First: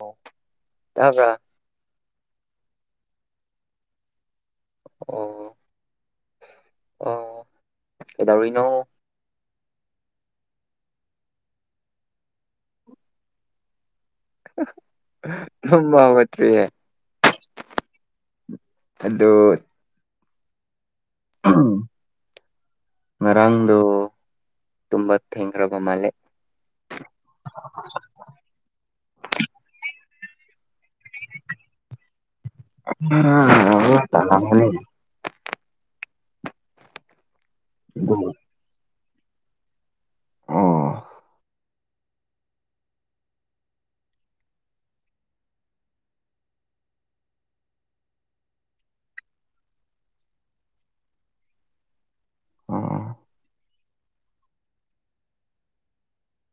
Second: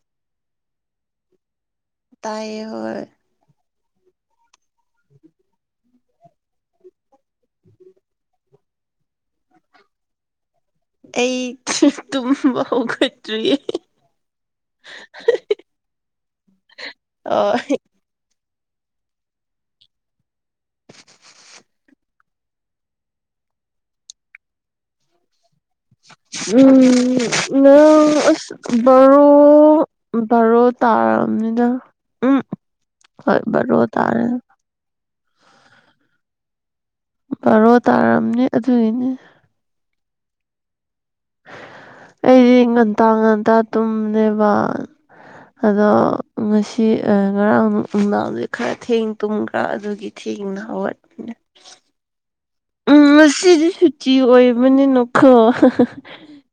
ꯑꯣ ꯇꯥꯕ꯭ꯔꯥ ꯇꯥꯏꯌꯦ ꯍꯣꯏ ꯑꯣ ꯑꯣ ꯑꯩꯗꯧꯔꯤꯅꯣ ꯑꯩ ꯇꯨꯝꯕ ꯍꯧꯒꯠꯇ꯭ꯔꯤꯌꯦ ꯇꯨꯝꯕ ꯍꯧꯒꯠꯇ꯭ꯔꯤꯌꯦ ꯑꯣ ꯑꯗꯣ [unintelligible] ꯉꯔꯥꯡꯗꫭ ꯇꯨꯝꯕ ꯊꯦꯡꯈꯔꯕꫭ ꯎꯝ [unintelligible] ꯕꯥꯔꯣ ꯕꯥꯔꯣ ꯇꯥꯑꯔꯕꯅꯤꯗ ꯎꯝ ꯍꯣꯏ ꯕꯔꯣ ꯇꯥꯔꯦ ꯕꯔꯣ [unintelligible] ꯑꯗꯨꯒꯤꯅꯦ ꯑꯣ ꯑꯩꯗꯤ ꯉꯟꯇꯥ ꯉꯟꯇꯥ ꯇꯨꯝꯅꯦꯕ ꯑꯗꯣ ꯉꯁꯤ ꯉꯔꯥꯡ ꯅꯨꯡꯗꯥꯡꯁꯦ ꯈꯔ ꯊꯦꯡ ꯇꯨꯝꯈ꯭ꯔꯥ ꯑꯗꯨꯒꯤ ꯊꯦꯡꯅ ꯍꯥꯎꯒꯥꯠ ꯎꯝ ꯉꯁꯤꯗꯤ ꯁꯨꯇꯤ ꯑꯣꯏꯕꯅꯤꯅꯈꯣ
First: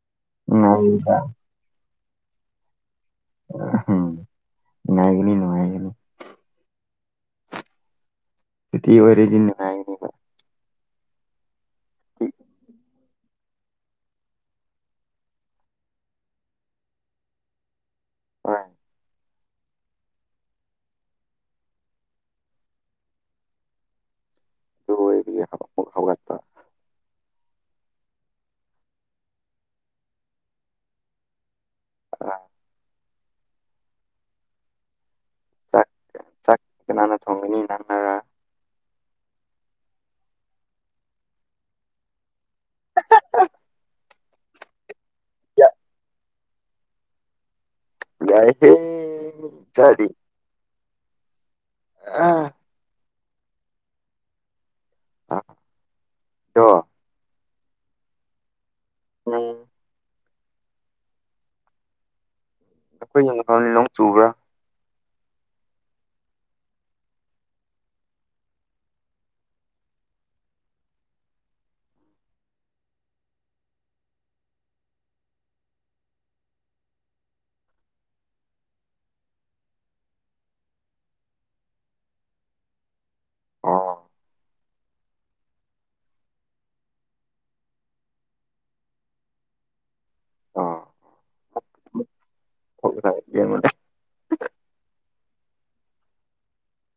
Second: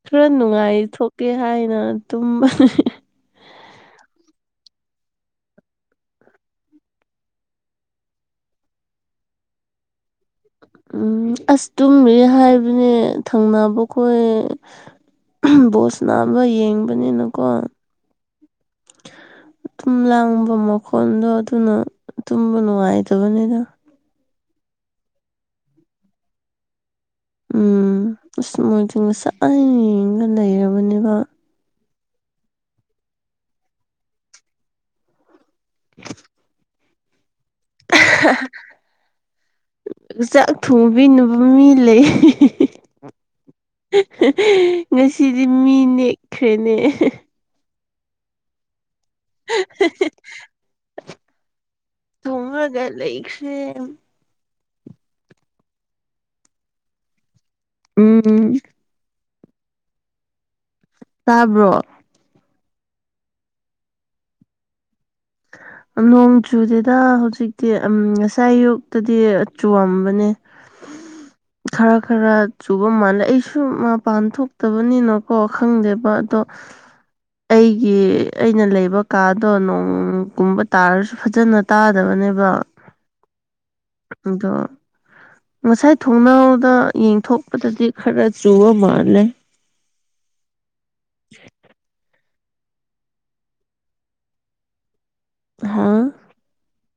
ꯈꯔ ꯅꯨꯡꯉꯥꯏ ꯊꯣꯛꯀꯦ ꯍꯥꯏꯅ ꯇꯨꯝꯕꯅꯤ ꯎꯝ ꯅꯨꯡꯉꯥꯏꯒꯅꯤ-ꯅꯨꯡꯉꯥꯏꯒꯅꯤ ꯁꯨꯇꯤ ꯑꯣꯏꯔꯗꯤ ꯅꯨꯡꯉꯥꯏꯒꯅꯤ ꯎꯝ ꯑꯁ ꯇꯨꯝꯃꯤ ꯍꯣꯏ ꯍꯥꯏꯕꯅꯦ ꯊꯪꯅꯕ ꯈꯣꯏ ꯕꯣꯁ ꯅꯥꯕ ꯑꯃ ꯌꯦꯡꯕꯅꯤꯅꯀꯣ ꯍꯣꯏ ꯇꯨꯝ ꯂꯥꯡꯕ ꯃꯈꯣꯟꯗꯣ ꯑꯗꯨꯅ ꯇꯨꯝꯕ ꯅꯨꯡꯉꯥꯏꯇꯕꯅꯤꯗꯥ ꯑꯗꯨ ꯑꫭꯏꯗꯤ ꯌꯥꯕ [unintelligible] [unintelligible] ꯎꯝ ꯑꯁ ꯃꯥꯏꯗꯤ ꯉꯁꯥꯏ ꯌꯦꯡꯉꯥ ꯂꯩꯔꯕꯅꯦꯕ ꯑ [unintelligible] ꯆꯥꯛ-ꯆꯥꯛ ꯀꯅꯥꯅ ꯊꯣꯡꯒꯅꯤ ꯅꯪꯅꯔꯥ ꯆꯥꯛ ꯊꯣꯡꯕꯤꯅꯕ ꯃꯤ ꯂꯩ ꯉꯁꯤꯗꯤ ꯃꯤ ꯅꯦꯛꯈ꯭ꯔꯦꯅꯦ ꯌꯥꯏꯍꯦ ꯆꯗꯤ ꯊꯝꯃꯥꯒ ꯂꯩꯈꯔꯦ ꯑꯥ [unintelligible] ꯎꯝ [unintelligible] ꯇꯥꯕ꯭ꯔꯣ ꯑꯩꯈꯣꯏ [unintelligible] ꯅꯣꯡ ꯆꯨꯕ꯭ꯔꯥ ꯅꯣꯡ ꯆꯨꯗꯦꯗ ꯍꯧꯖꯤꯛꯇꯤ ꯉꯁꯥꯏ ꯑꯌꯨꯛꯇꯗꯤ ꯆꯨꯑꯝꯕꯅꯦ [inaudible] ꯈꯔ ꯈꯔ ꯆꯨꯕ ꯃꯥꯜꯂꯦ ꯑꯩꯁꯨ ꯃꯄꯥꯟ ꯊꯣꯛꯇꯕꯅꯤꯅꯀꯣ ꯈꯪꯗꯦꯕ ꯑꯗꯣ [inaudible] ꯑꯩꯒꯤ ꯑꯩꯅ ꯂꯩꯕ ꯀꯥꯗꯣ ꯅꯣꯡ ꯅꫭꯡ ꯀꯨꯝꯕ ꯇꯥꯔꯁꯨ ꯐꯖꯅ ꯇꯥꯗꯕꯅꯦꯕ ꯑꯥ ꯑꯗꯣ ꯉꯁꯥꯏ ꯊꯣꯡꯅꯥꯎꯗ ꯌꯦꯡꯊꯣꯛꯄꯗꯗꯤ ꯈꯔ ꯆꯨꯕ ꯃꯥꯜꯂꯦ ꯑꫭ [inaudible] [unintelligible] ꯑꯍ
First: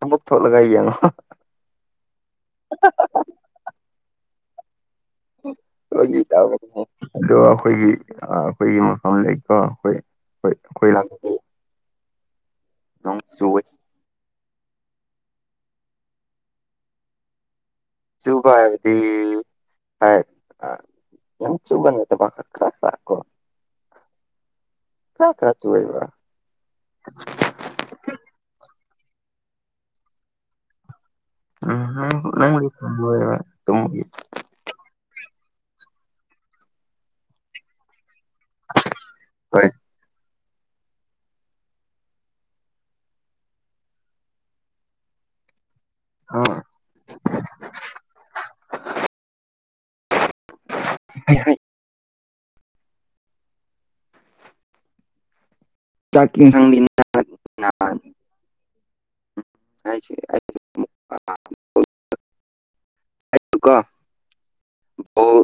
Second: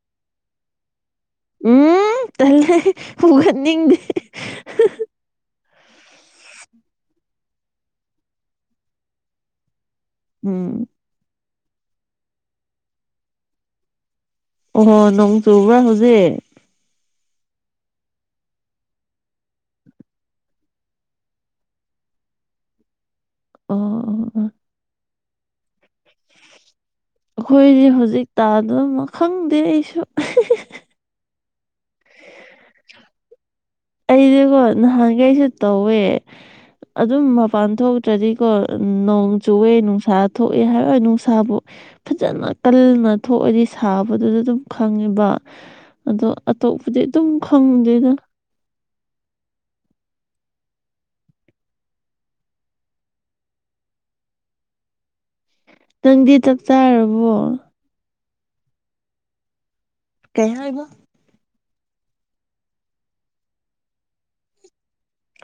ꯑꯃꯨꯛ ꯊꯣꯛꯂꯒꯥ ꯌꯦꯡꯉꯣ ꯎꯝ ꯇꯜꯂꯦ ꯍꯧꯒꯠꯅꯤꯡꯗꯦ ꯐꯥꯒꯤ ꯇꯧꯕꯅꯤꯍꯦ ꯑꯗꯣ ꯑꯩꯈꯣꯏꯒꯤ-ꯑꯩꯈꯣꯏꯒꯤ ꯃꯐꯝ ꯂꯩꯀꯣ ꯑꯩꯈꯣꯏ ꯍꯣꯏ ꯎꯝ ꯑꯩꯈꯣꯏ ꯂꯥꯛ ꯅꯣꯡ ꯆꯨꯑ ꯑꯣꯍꯣ ꯅꯣꯡ ꯆꯨꯕ꯭ꯔꯥ ꯍꯧꯖꯤꯛ ꯆꯨꯕ ꯍꯥꯏꯕꯗꯤ ꯍꯣꯏ ꯑ ꯌꯥꯝ ꯆꯨꯕ ꯅꯠꯇꯕ ꯈ꯭ꯔ ꯈ꯭ꯔ ꯀꯣ ꯑꯣ-ꯑꯣ-ꯑꯣ ꯈ꯭ꯔ ꯈ꯭ꯔ ꯆꯨꯢꯌꯦꯕ ꯑꯩꯈꯣꯏꯗꯤ ꯍꯧꯖꯤꯛ ꯇꯥꯗꯕ ꯈꯪꯗꯦ ꯑꯩꯁꯨ ꯎꯝ ꯅꯪꯕꯨꯗꯤ ꯈꯪꯂꯣꯢꯕ ꯇꯨꯝꯕꯒꯤ ꯑꯩꯗꯤꯀꯣ ꯅꯍꯥꯟꯈꯩꯁꯨ ꯇꯧꯋꯦ ꯑꯗꯨꯝ ꯃꯄꯥꯟ ꯊꯣꯛ ꯇ꯭ꯔꯗꯤꯀꯣ ꯅꯣꯡ ꯍꯣꯏ ꯆꯨꯑꯦ ꯅꯨꯡꯁꯥ ꯊꯣꯛꯑꯦ ꯍꯥꯏꯔꯣꯏ ꯅꯨꯡꯁꯥꯕꯨ ꯐꯖꯅ ꯀꯟꯅ ꯊꯣꯛꯑꯗꯤ ꯁꯥꯕꯗꯨꯗ ꯑꯗꯨꯝ ꯈꯪꯉꯦꯕ ꯑꯗꯣ ꯑꯥ ꯑꯇꯣꯞꯄꯗꯤ ꯑꯗꯨꯝ ꯈꯪꯗꯦꯗ ꯑꯩ ꯍꯥꯢ ꯅꯪꯗꯤ ꯆꯥꯛꯇꯤ ꯆꯥꯛ ꯅꯪ ꯆꯥꯔꯕꯣ [unintelligible] ꯀꯩ ꯍꯥꯏꯕ ꯑꯥ [unintelligible] [inaudible]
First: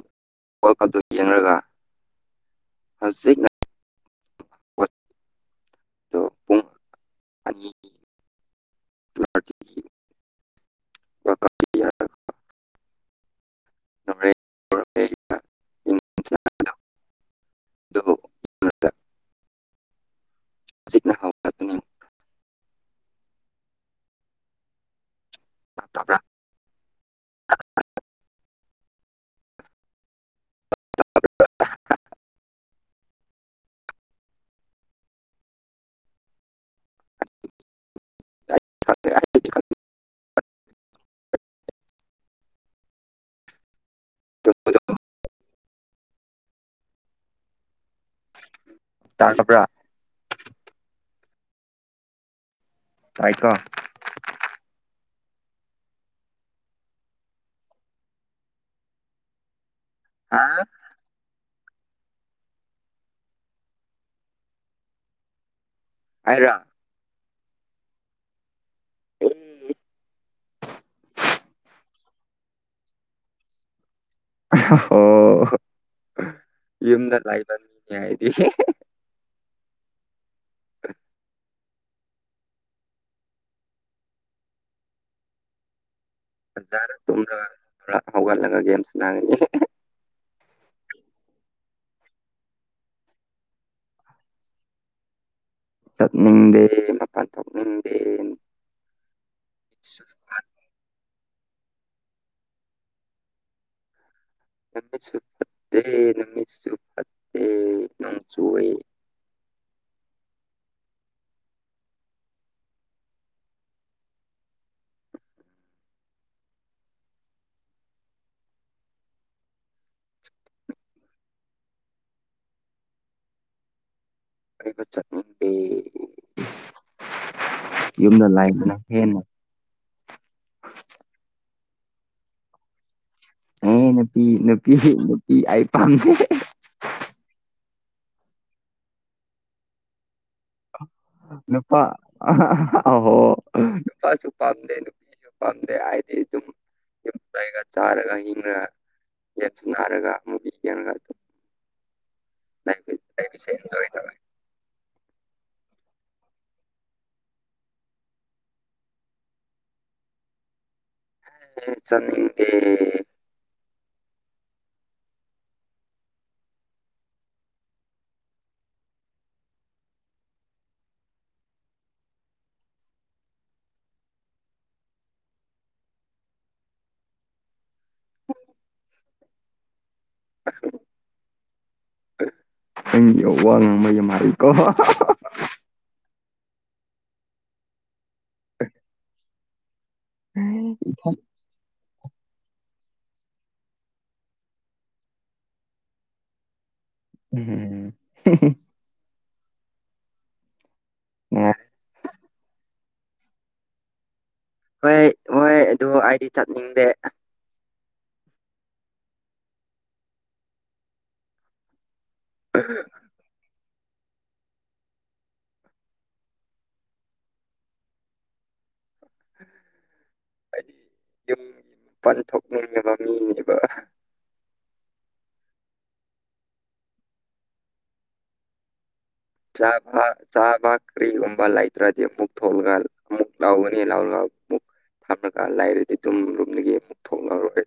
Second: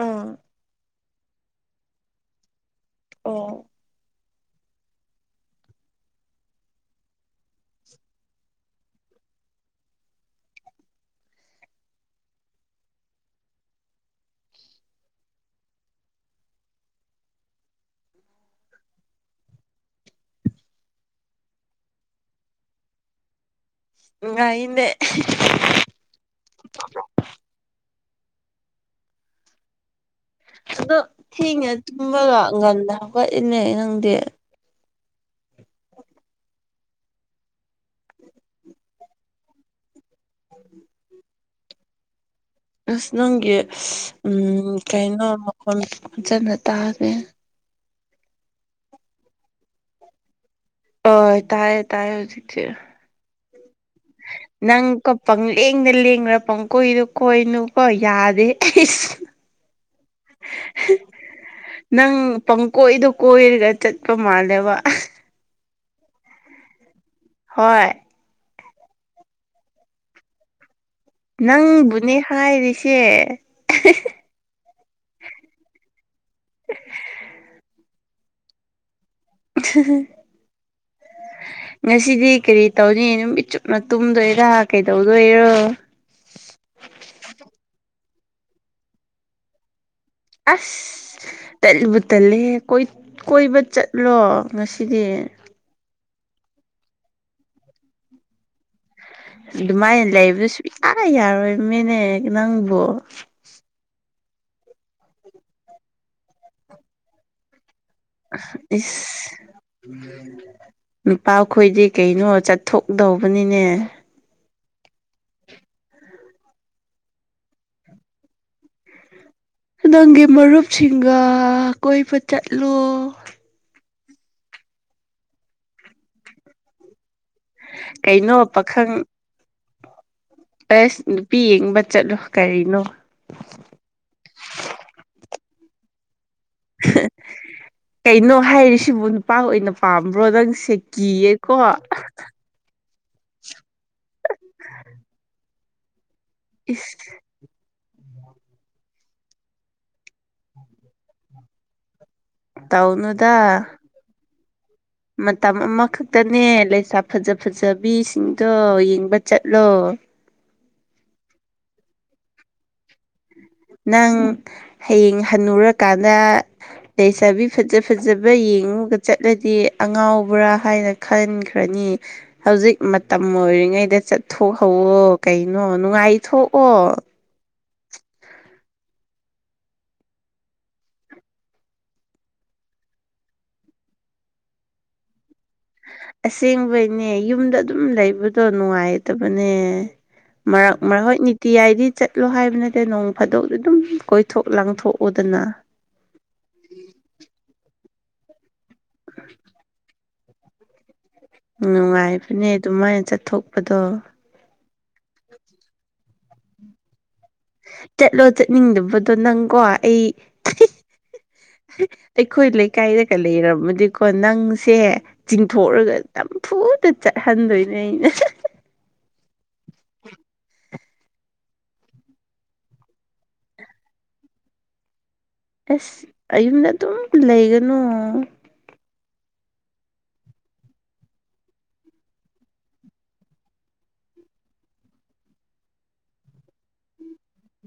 ꯑꯥ ꯋꯥꯔꯜ ꯀꯞꯇꯣ ꯌꯦꯡꯉꯒ ꯍꯖꯤꯛꯅ ꯑꯣ [inaudible] ꯄꯨꯡ ꯑꯅꯤ [inaudible] [inaudible] ꯍꯖꯤꯛꯅ ꯍꯧ [inaudible] ꯅꯨꯡꯉꯥꯏꯅꯦ ꯇꯕ꯭ꯔ ꯑꯗꯣ ꯊꯦꯡꯉꯦ ꯇꯨꯝꯕꯒ ꯉꯟꯅ ꯍꯧꯒꯠꯂꯤꯅ ꯅꯪꯗꯤ ꯎꯝ [inaudible] ꯑꯁ ꯅꯪꯒꯤ ꯀꯩꯅꯣ ꯃꯈꯣꯟ ꯐꯖꯅ ꯇꯥꯗꯦ ꯇꯥꯗꯕ꯭ꯔ ꯑꯣ ꯇꯥꯏꯌꯦ-ꯇꯥꯏꯌꯦ ꯍꯧꯖꯤꯛꯇꯤ ꯇꯥꯏꯀꯣ ꯅꯪꯀꯣ ꯄꯪꯂꯦꯡꯗ ꯂꯦꯡꯔ ꯄꯪ ꯀꯣꯏꯗ ꯀꯣꯏꯅꯨꯀꯣ ꯌꯥꯗꯦ ꯑꯩꯁ ꯍꯥ ꯅꯪ ꯄꯪꯀꯣꯏꯗ ꯀꯣꯏꯔꯒ ꯆꯠꯄ ꯃꯥꯜꯂꯦꯕ ꯑꯩꯔ ꯍꯣꯏ ꯎꯝ [unintelligible] ꯅꯪꯕꯨꯅꯦ ꯍꯥꯏꯔꯤꯁꯦ ꯍꯣ ꯌꯨꯝꯗ ꯂꯩꯕ ꯃꯤꯅꯤ ꯑꯩꯗꯤ [inaudible] [inaudible] ꯉꯁꯤꯗꯤ ꯀꯔꯤ ꯇꯧꯅꯤ ꯅꯨꯃꯤꯠ ꯆꯨꯞꯅ ꯇꯨꯝꯗꯣꯏꯔꯥ ꯀꯩꯗꯧꯗꯣꯏꯔꯣ ꯐꯖꯅ ꯇꯨꯝꯔꯒ ꯍꯧꯒꯠꯂ ꯒꯦꯝ ꯁꯥꯅꯒꯅꯤ ꯑꯁ ꯇꯜꯂꯨꯕ ꯇꯜꯂꯦꯍꯦ ꯀꯣꯏꯕ ꯆꯠꯂꯣ ꯉꯁꯤꯗꯤ ꯆꯠꯅꯤꯡꯗꯦ ꯃꯄꯥꯟ ꯊꯣꯛꯅꯤꯡꯗꯦ ꯅꯨꯃꯤꯠꯁꯨ ꯑꯗꯨꯃꯥꯏꯅ ꯂꯩꯕꯗꯨ ꯁꯨꯛꯌꯥ ꯌꯥꯔꯣꯏ ꯅꯦ ꯅꯪꯕꯨ ꯅꯨꯃꯤꯠꯁꯨ ꯐꯠꯇꯦ ꯅꯨꯃꯤꯠꯁꯨ ꯐꯠꯇꯦ ꯅꯣꯡ ꯆꯨꯋꯦ ꯏꯁ ꯅꯨꯄꯥꯈꯣꯏꯗꯤ ꯀꯩꯅꯣ ꯆꯠꯊꯣꯛꯗꯧꯕꯅꯤꯅꯦ ꯅꯪꯒꯤ ꯃꯔꯨꯞꯁꯤꯡꯒ ꯀꯣꯏꯕ ꯆꯠꯂꯣ ꯆꯠꯅꯤꯡꯗꯦ ꯌꯨꯝꯗ ꯀꯩꯅꯣ ꯂꯩꯕꯅ ꯄꯥꯈꯪ ꯍꯦꯟꯅ ꯑꯁ ꯅꯨꯄꯤ ꯌꯦꯡꯕ ꯆꯠꯂꯣ ꯀꯔꯤꯅꯣ ꯑꯦ ꯅꯨꯄꯤ ꯅꯨꯄꯤ ꯅꯨꯄꯤ ꯑꯩ ꯄꯥꯝꯗꯦ ꯀꯩꯅꯣ ꯍꯥꯏꯔꯤꯁꯤꯕꯨ ꯅꯨꯄꯥ ꯑꯣꯏꯅ ꯄꯥꯝꯕ꯭ꯔꯣ ꯅꯪ ꯅꯨꯄꯥ ꯑꯍꯣ ꯅꯨꯄꯥꯁꯨ ꯄꯥꯝꯗꯦ ꯅꯨꯄꯤꯁꯨ ꯄꯥꯝꯗꯦ ꯍꯥꯏꯗꯤ ꯑꯗꯨꯝ ꯏꯁ ꯌꯨꯝ ꯂꯩꯔꯒ ꯆꯥꯔꯒ ꯍꯤꯡꯉꯒ ꯒꯦꯝꯁꯅꯥꯔꯒ ꯃꯨꯕꯤ ꯌꯦꯡꯉꯒ ꯑꯗꯨꯝ ꯂꯩꯕ ꯇꯧꯅꯨꯗ ꯂꯩꯕꯁꯦ ꯑꯦꯟꯖꯣꯏ ꯇꯧꯋꯦ ꯃꯇꯝ ꯑꯃꯈꯛꯇꯅꯦ ꯂꯩꯁꯥ ꯐꯖ ꯐꯖꯕꯤꯁꯤꯡꯗꯣ ꯌꯦꯡꯕ ꯆꯠꯂꯣ ꯆꯠꯅꯤꯡꯗꯦ ꯅꯪ ꯍꯌꯦꯡ ꯍꯟꯅꯨꯔꯀꯥꯟꯗ ꯂꯩꯁꯥꯕꯤ ꯐꯖ ꯐꯖꯕ ꯌꯦꯡꯉꯒ ꯆꯠꯂꯗꯤ ꯑꯉꯥꯎꯕ꯭ꯔꯥ ꯍꯥꯏꯅ ꯈꯟꯈ꯭ꯔꯅꯤ ꯍꯧꯖꯤꯛ ꯃꯇꯝ ꯑꯣꯏꯔꯤꯉꯩꯗ ꯆꯠꯊꯣꯛꯍꯧꯋꯣ ꯀꯩꯅꯣ ꯅꯨꯡꯉꯥꯏꯊꯣꯛꯑꯣ ꯑꯩꯒꯤ [inaudible] ꯑꯁꯦꯡꯕꯩꯅꯦ ꯌꯨꯝꯗ ꯑꯗꯨꯝ ꯂꯩꯕꯗꯣ ꯅꯨꯡꯉꯥꯏꯇꯕꯅꯦ ꯏꯊꯟ- ꯃꯔꯛ ꯃꯔꯛ ꯍꯣꯏ ꯅꯨꯡꯇꯤ ꯖꯥꯏꯗꯤ ꯆꯠꯂꯣ ꯍꯥꯏꯕ ꯅꯠꯇꯦ ꯅꯣꯡ ꯐꯥꯗꯣꯛꯗꯤ ꯑꯗꯨꯝ ꯀꯣꯏꯊꯣꯛ ꯂꯥꯡꯊꯣꯛꯎꯗꯅ ꯎꯝ ꯑꯥ ꯅꯨꯡꯉꯥꯏ- ꯅꯨꯡꯉꯥꯏꯕꯅꯦ ꯑꯗꯨꯃꯥꯏꯅ ꯆꯠꯊꯣꯛꯄꯗꯣ ꯍꯣꯏ ꯍꯣꯏ ꯑꯗꯨ ꯑꯩꯗꯤ ꯆꯠꯅꯤꯡꯗꯦ ꯆꯠꯂꯣ ꯆꯠꯅꯤꯡꯗꯕꯗꯣ ꯅꯪꯀꯣ ꯑꯩ ꯑꯩꯈꯣꯏ ꯂꯩꯀꯥꯏꯗꯒ ꯂꯩꯔꯝꯃꯗꯤꯀꯣ ꯅꯪꯁꯦ ꯆꯤꯡꯊꯣꯛꯑꯒ ꯇꯝꯐꯨꯗ ꯆꯠꯍꯟꯗꯣꯏꯅꯦ ꯑꯩꯅ ꯍꯥꯏꯗꯤ ꯌꯨꯝꯒꯤ ꯃꯄꯥꯟ ꯊꯣꯛꯅꯤꯡꯉꯕ ꯃꯤꯅꯦꯕ ꯑꯁ ꯑꯌꯨꯝꯗ ꯑꯗꯨꯝ ꯂꯩꯒꯅꯨ ꯆꯥꯕ ꯆꯥꯕ ꯀꯔꯤꯒꯨꯝꯕ ꯂꯩꯇ꯭ꯔꯗꯤ ꯑꯃꯨꯛ ꯊꯣꯛꯂꯒ ꯑꯃꯨꯛ ꯂꯧꯒꯅꯤ ꯂꯥꯎꯔꯒ ꯑꯃꯨꯛ ꯊꯝꯂꯒ ꯂꯩꯔꯗꯤ ꯑꯗꯨꯝ ꯔꯨꯝꯗꯒꯤ ꯑꯃꯨꯛ ꯊꯣꯛꯑꯔꯣꯏ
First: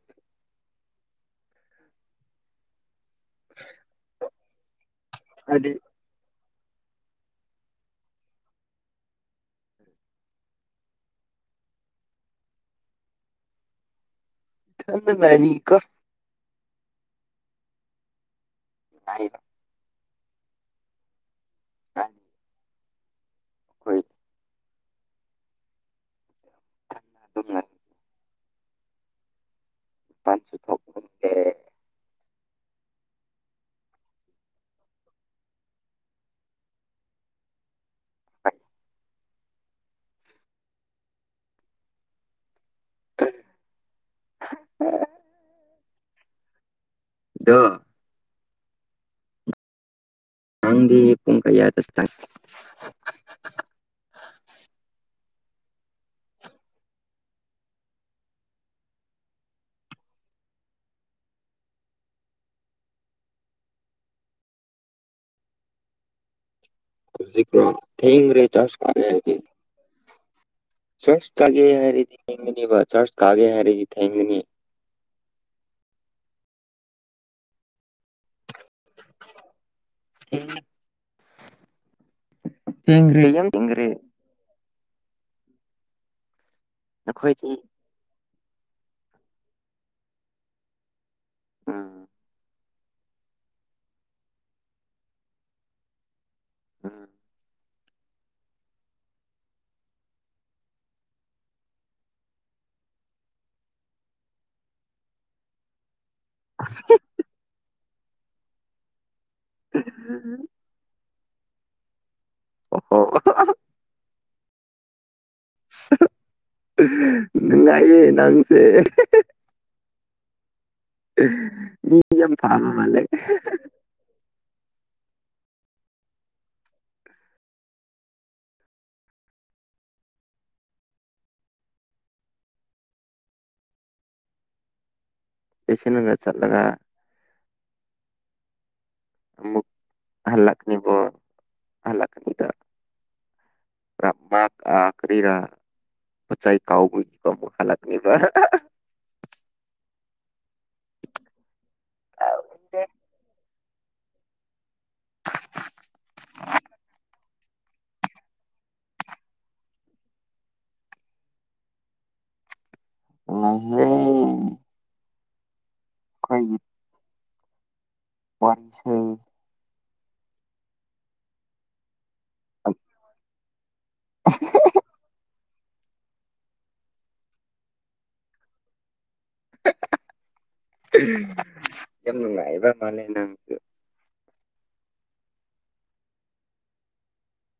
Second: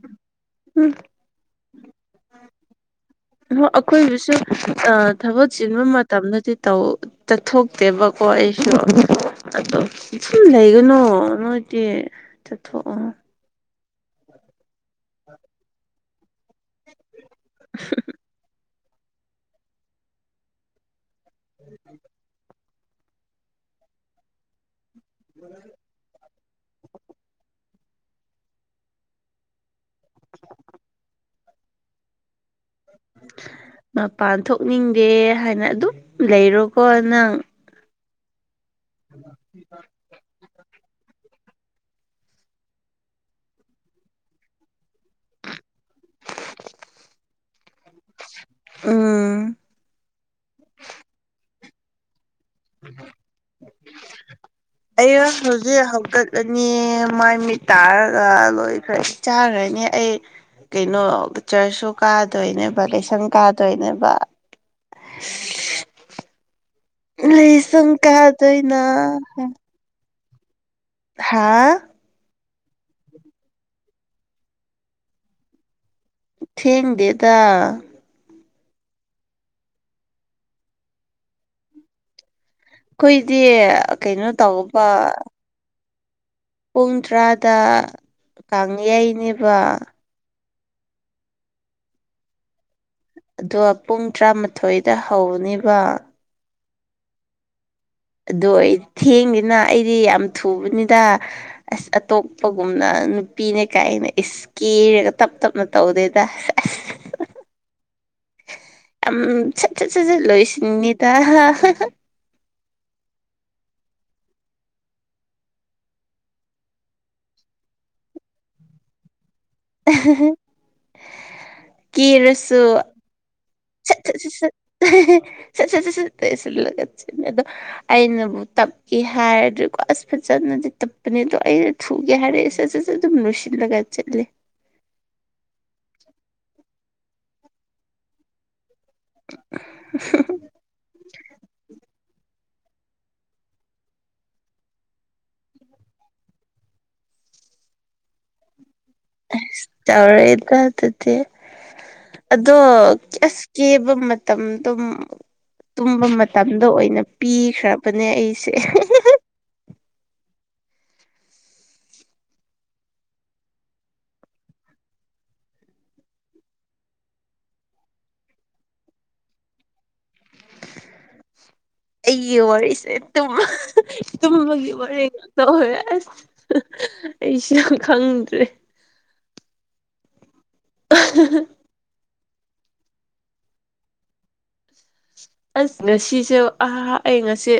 ꯎꯝ ꯑꯩꯈꯣꯏꯕꯨꯁꯨ ꯊꯕꯛ ꯍꯥꯏꯗꯤ ꯆꯤꯟꯕ ꯃꯇꯝꯗꯗꯤ ꯆꯠꯊꯣꯛꯇꯦꯕꯀꯣ ꯑꯩꯁꯨ ꯑꯗꯣ ꯁꯨꯝ ꯂꯩꯒꯅꯣ ꯅꯣꯏꯗꯤ ꯆꯠꯊꯣꯛꯑꯣ [unintelligible] [inaudible] ꯍꯥꯏ ꯍꯥꯏ ꯍꯣꯏ ꯎ ꯑꯗꯨꯝ ꯂꯩ ꯃꯄꯥꯟꯁꯨ ꯊꯣꯛꯇꯦ ꯃꯄꯥꯟ ꯊꯣꯛꯅꯤꯡꯗꯦ ꯍꯥꯏꯅ ꯑꯗꯨꯝ ꯂꯩꯔꯣꯀꯣ ꯅꯪ ꯐ [inaudible] [unintelligible] ꯗ ꯎꯝ ꯍꯥꯡꯗꯤ ꯄꯨꯡ ꯀ ꯌꯥ ꯆ [unintelligible] ꯑꯩ ꯍꯧꯖꯤꯛ ꯍꯧꯀꯠꯂꯅꯤ ꯃꯥꯏ ꯃꯤꯠ ꯇꯥꯔꯒ ꯂꯣꯏꯈ꯭ꯔꯦ ꯆꯥꯈꯅꯤ ꯑꯩ ꯀꯩꯅꯣ ꯆꯔꯆꯁꯨ ꯀꯥꯗꯣꯏꯅꯦꯕ ꯂꯥꯏꯁꯪ ꯀꯥꯗꯣꯏꯅꯦꯕ [unintelligible] ꯂꯩ ꯍꯧꯖꯤꯛꯔꯣ ꯊꯦꯡꯈ꯭ꯔꯦ ꯆꯥꯔꯖ ꯁꯪꯀꯥꯗꯅ ꯆꯔꯁ ꯀꯥꯒꯦ ꯍꯥꯏꯔꯗꯤ ꯊꯦꯡꯒꯅꯤꯕ ꯆꯥꯔꯁ ꯀꯥꯒꯦ ꯍꯥꯏꯔꯗꯤ ꯊꯦꯡꯒꯅꯤ ꯊꯦꯡꯗꯦꯗ ꯍ ꯑꯩꯈꯣꯏꯗꯤ ꯀꯩꯅꯣ ꯇꯧꯕ ꯄꯨꯡ ꯅꯈꯣꯏꯗꯤ ꯇꯔꯥꯗ ꯀꯥꯡꯌꯥꯩꯅꯦꯕ ꯑꯥ ꯑꯗꯣ ꯄꯨꯡ ꯇꯔꯥꯃꯥꯊꯣꯏꯗ ꯍꯧꯅꯦꯕ ꯎꯝ ꯑꯗꯨꯗꯣ ꯑꯩ ꯊꯦꯡꯉꯤꯅ ꯑꯩꯗꯤ ꯌꯥꯝ ꯊꯨꯕꯅꯤꯗ ꯑꯁ ꯑꯇꯣꯞꯄꯒꯨꯝꯅ ꯅꯨꯄꯤꯅꯦ ꯀꯥꯏꯅ ꯏꯁ ꯀꯦꯔꯒ ꯇꯞ ꯇꯞꯅ ꯇꯧꯗꯦꯗ ꯑꯁ ꯏꯁꯀꯤ ꯌꯥꯝ ꯁꯠ ꯁꯠ ꯁꯠ ꯁꯠ ꯂꯣꯏꯁꯤꯅꯤꯗ ꯑꯣ ꯍꯣ ꯅꯨꯡꯉꯏ ꯅꯪꯁꯦ [unintelligible] ꯃꯤ ꯌꯝ ꯀꯦꯔꯁꯨ ꯊꯥꯃꯂ [unintelligible] ꯁꯠ ꯁꯠ ꯁꯠ [unintelligible] ꯑꯩꯅꯕꯨ ꯇꯞꯀꯦ ꯍꯥꯏꯔꯗꯤꯀꯣ ꯑꯁ ꯐꯖꯅꯗꯤ ꯇꯞꯄꯅꯤꯗꯣ ꯑꯩꯅ ꯊꯨꯒꯦ ꯍꯥꯏꯔꯦꯁꯦꯁꯦ ꯁꯠ ꯁꯠ ꯁꯠ ꯑꯗꯨꯝ ꯂꯣꯏꯁꯤꯜꯂꯒ ꯆꯠꯂꯦ ꯄꯦꯁꯦꯟ ꯒ ꯆꯠꯂꯒ ꯑꯃꯨꯛꯠ ꯍꯜꯂꯛꯅꯤꯕꯨ ꯍꯜꯂꯛꯄꯗ ꯃꯥ ꯀꯥ ꯀꯔꯤꯔꯥ ꯄꯣꯆꯥꯏ ꯀꯥꯎꯕꯒꯤꯀꯣ ꯑꯃꯨꯛ ꯍꯜꯂꯛꯅꯦꯕ ꯑ ꯆꯥꯎꯔꯦꯗ ꯑꯗꯨꯗꯤ ꯑꯗꯣꯁ ꯀꯦꯕ ꯃꯇꯝꯗ ꯇꯨꯝꯕ ꯃꯇꯝꯗ ꯑꯣꯏꯅ ꯄꯤꯈ꯭ꯔꯕꯅꯦ ꯑꯩꯁꯦ ꯪ ꯑꯩꯈꯣꯏꯒꯤ ꯋꯥꯔꯤꯁꯦ ꯑꯩꯒꯤ ꯋꯥꯔꯤꯁꯦ ꯇꯨꯝ ꯇꯨꯝꯕꯒꯤ ꯋꯥꯔꯤ ꯇꯧꯍꯣꯏ ꯑꯁ ꯑꯩꯁꯨꯁꯨ ꯈꯪꯗ꯭ꯔꯦ ꯌꯥꯝ ꯂꯑꯕ ꯃꯥ ꯂꯩꯦ ꯅꯁꯨ ꯑꯁ ꯉꯁꯤꯁꯨꯦ ꯑꯍ ꯑꯩ ꯉꯁꯤ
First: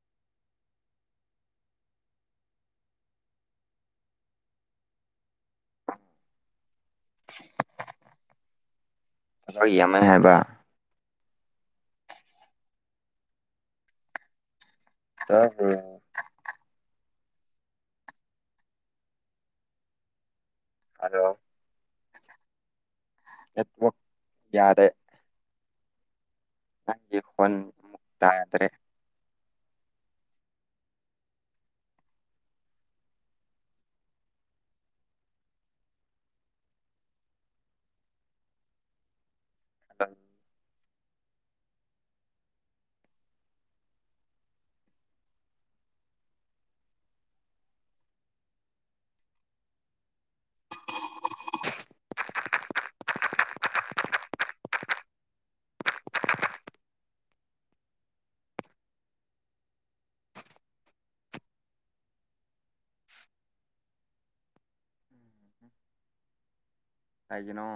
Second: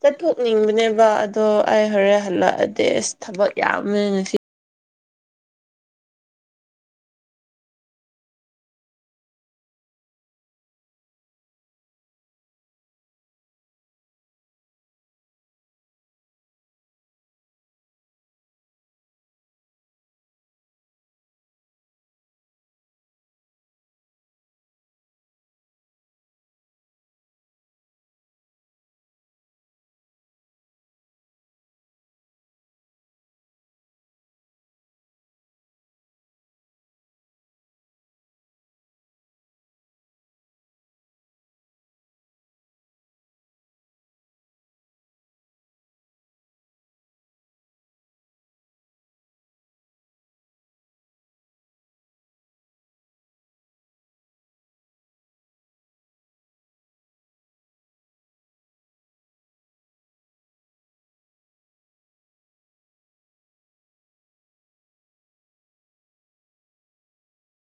ꯆꯠꯊꯣꯛꯅꯤꯡꯕꯅꯦꯕ ꯑꯗꯣ ꯑꯩ ꯍꯣꯔꯦꯟ ꯍꯜꯂꯛꯑꯗꯤ ꯑꯁ ꯊꯕꯛ ꯌꯥꯝꯃꯦ ꯉꯁꯤ ꯑꯣꯏ ꯑꯃ ꯍꯥꯏꯕ ꯇ ꯍ ꯍꯂꯣ [unintelligible] ꯌꯥꯗꯦ ꯅꯪꯒꯤ ꯐꯣꯟ ꯌꯥꯗꯔ꯭ꯦ ꯑꯝ [unintelligible] ꯀꯩꯒꯤꯅꯣ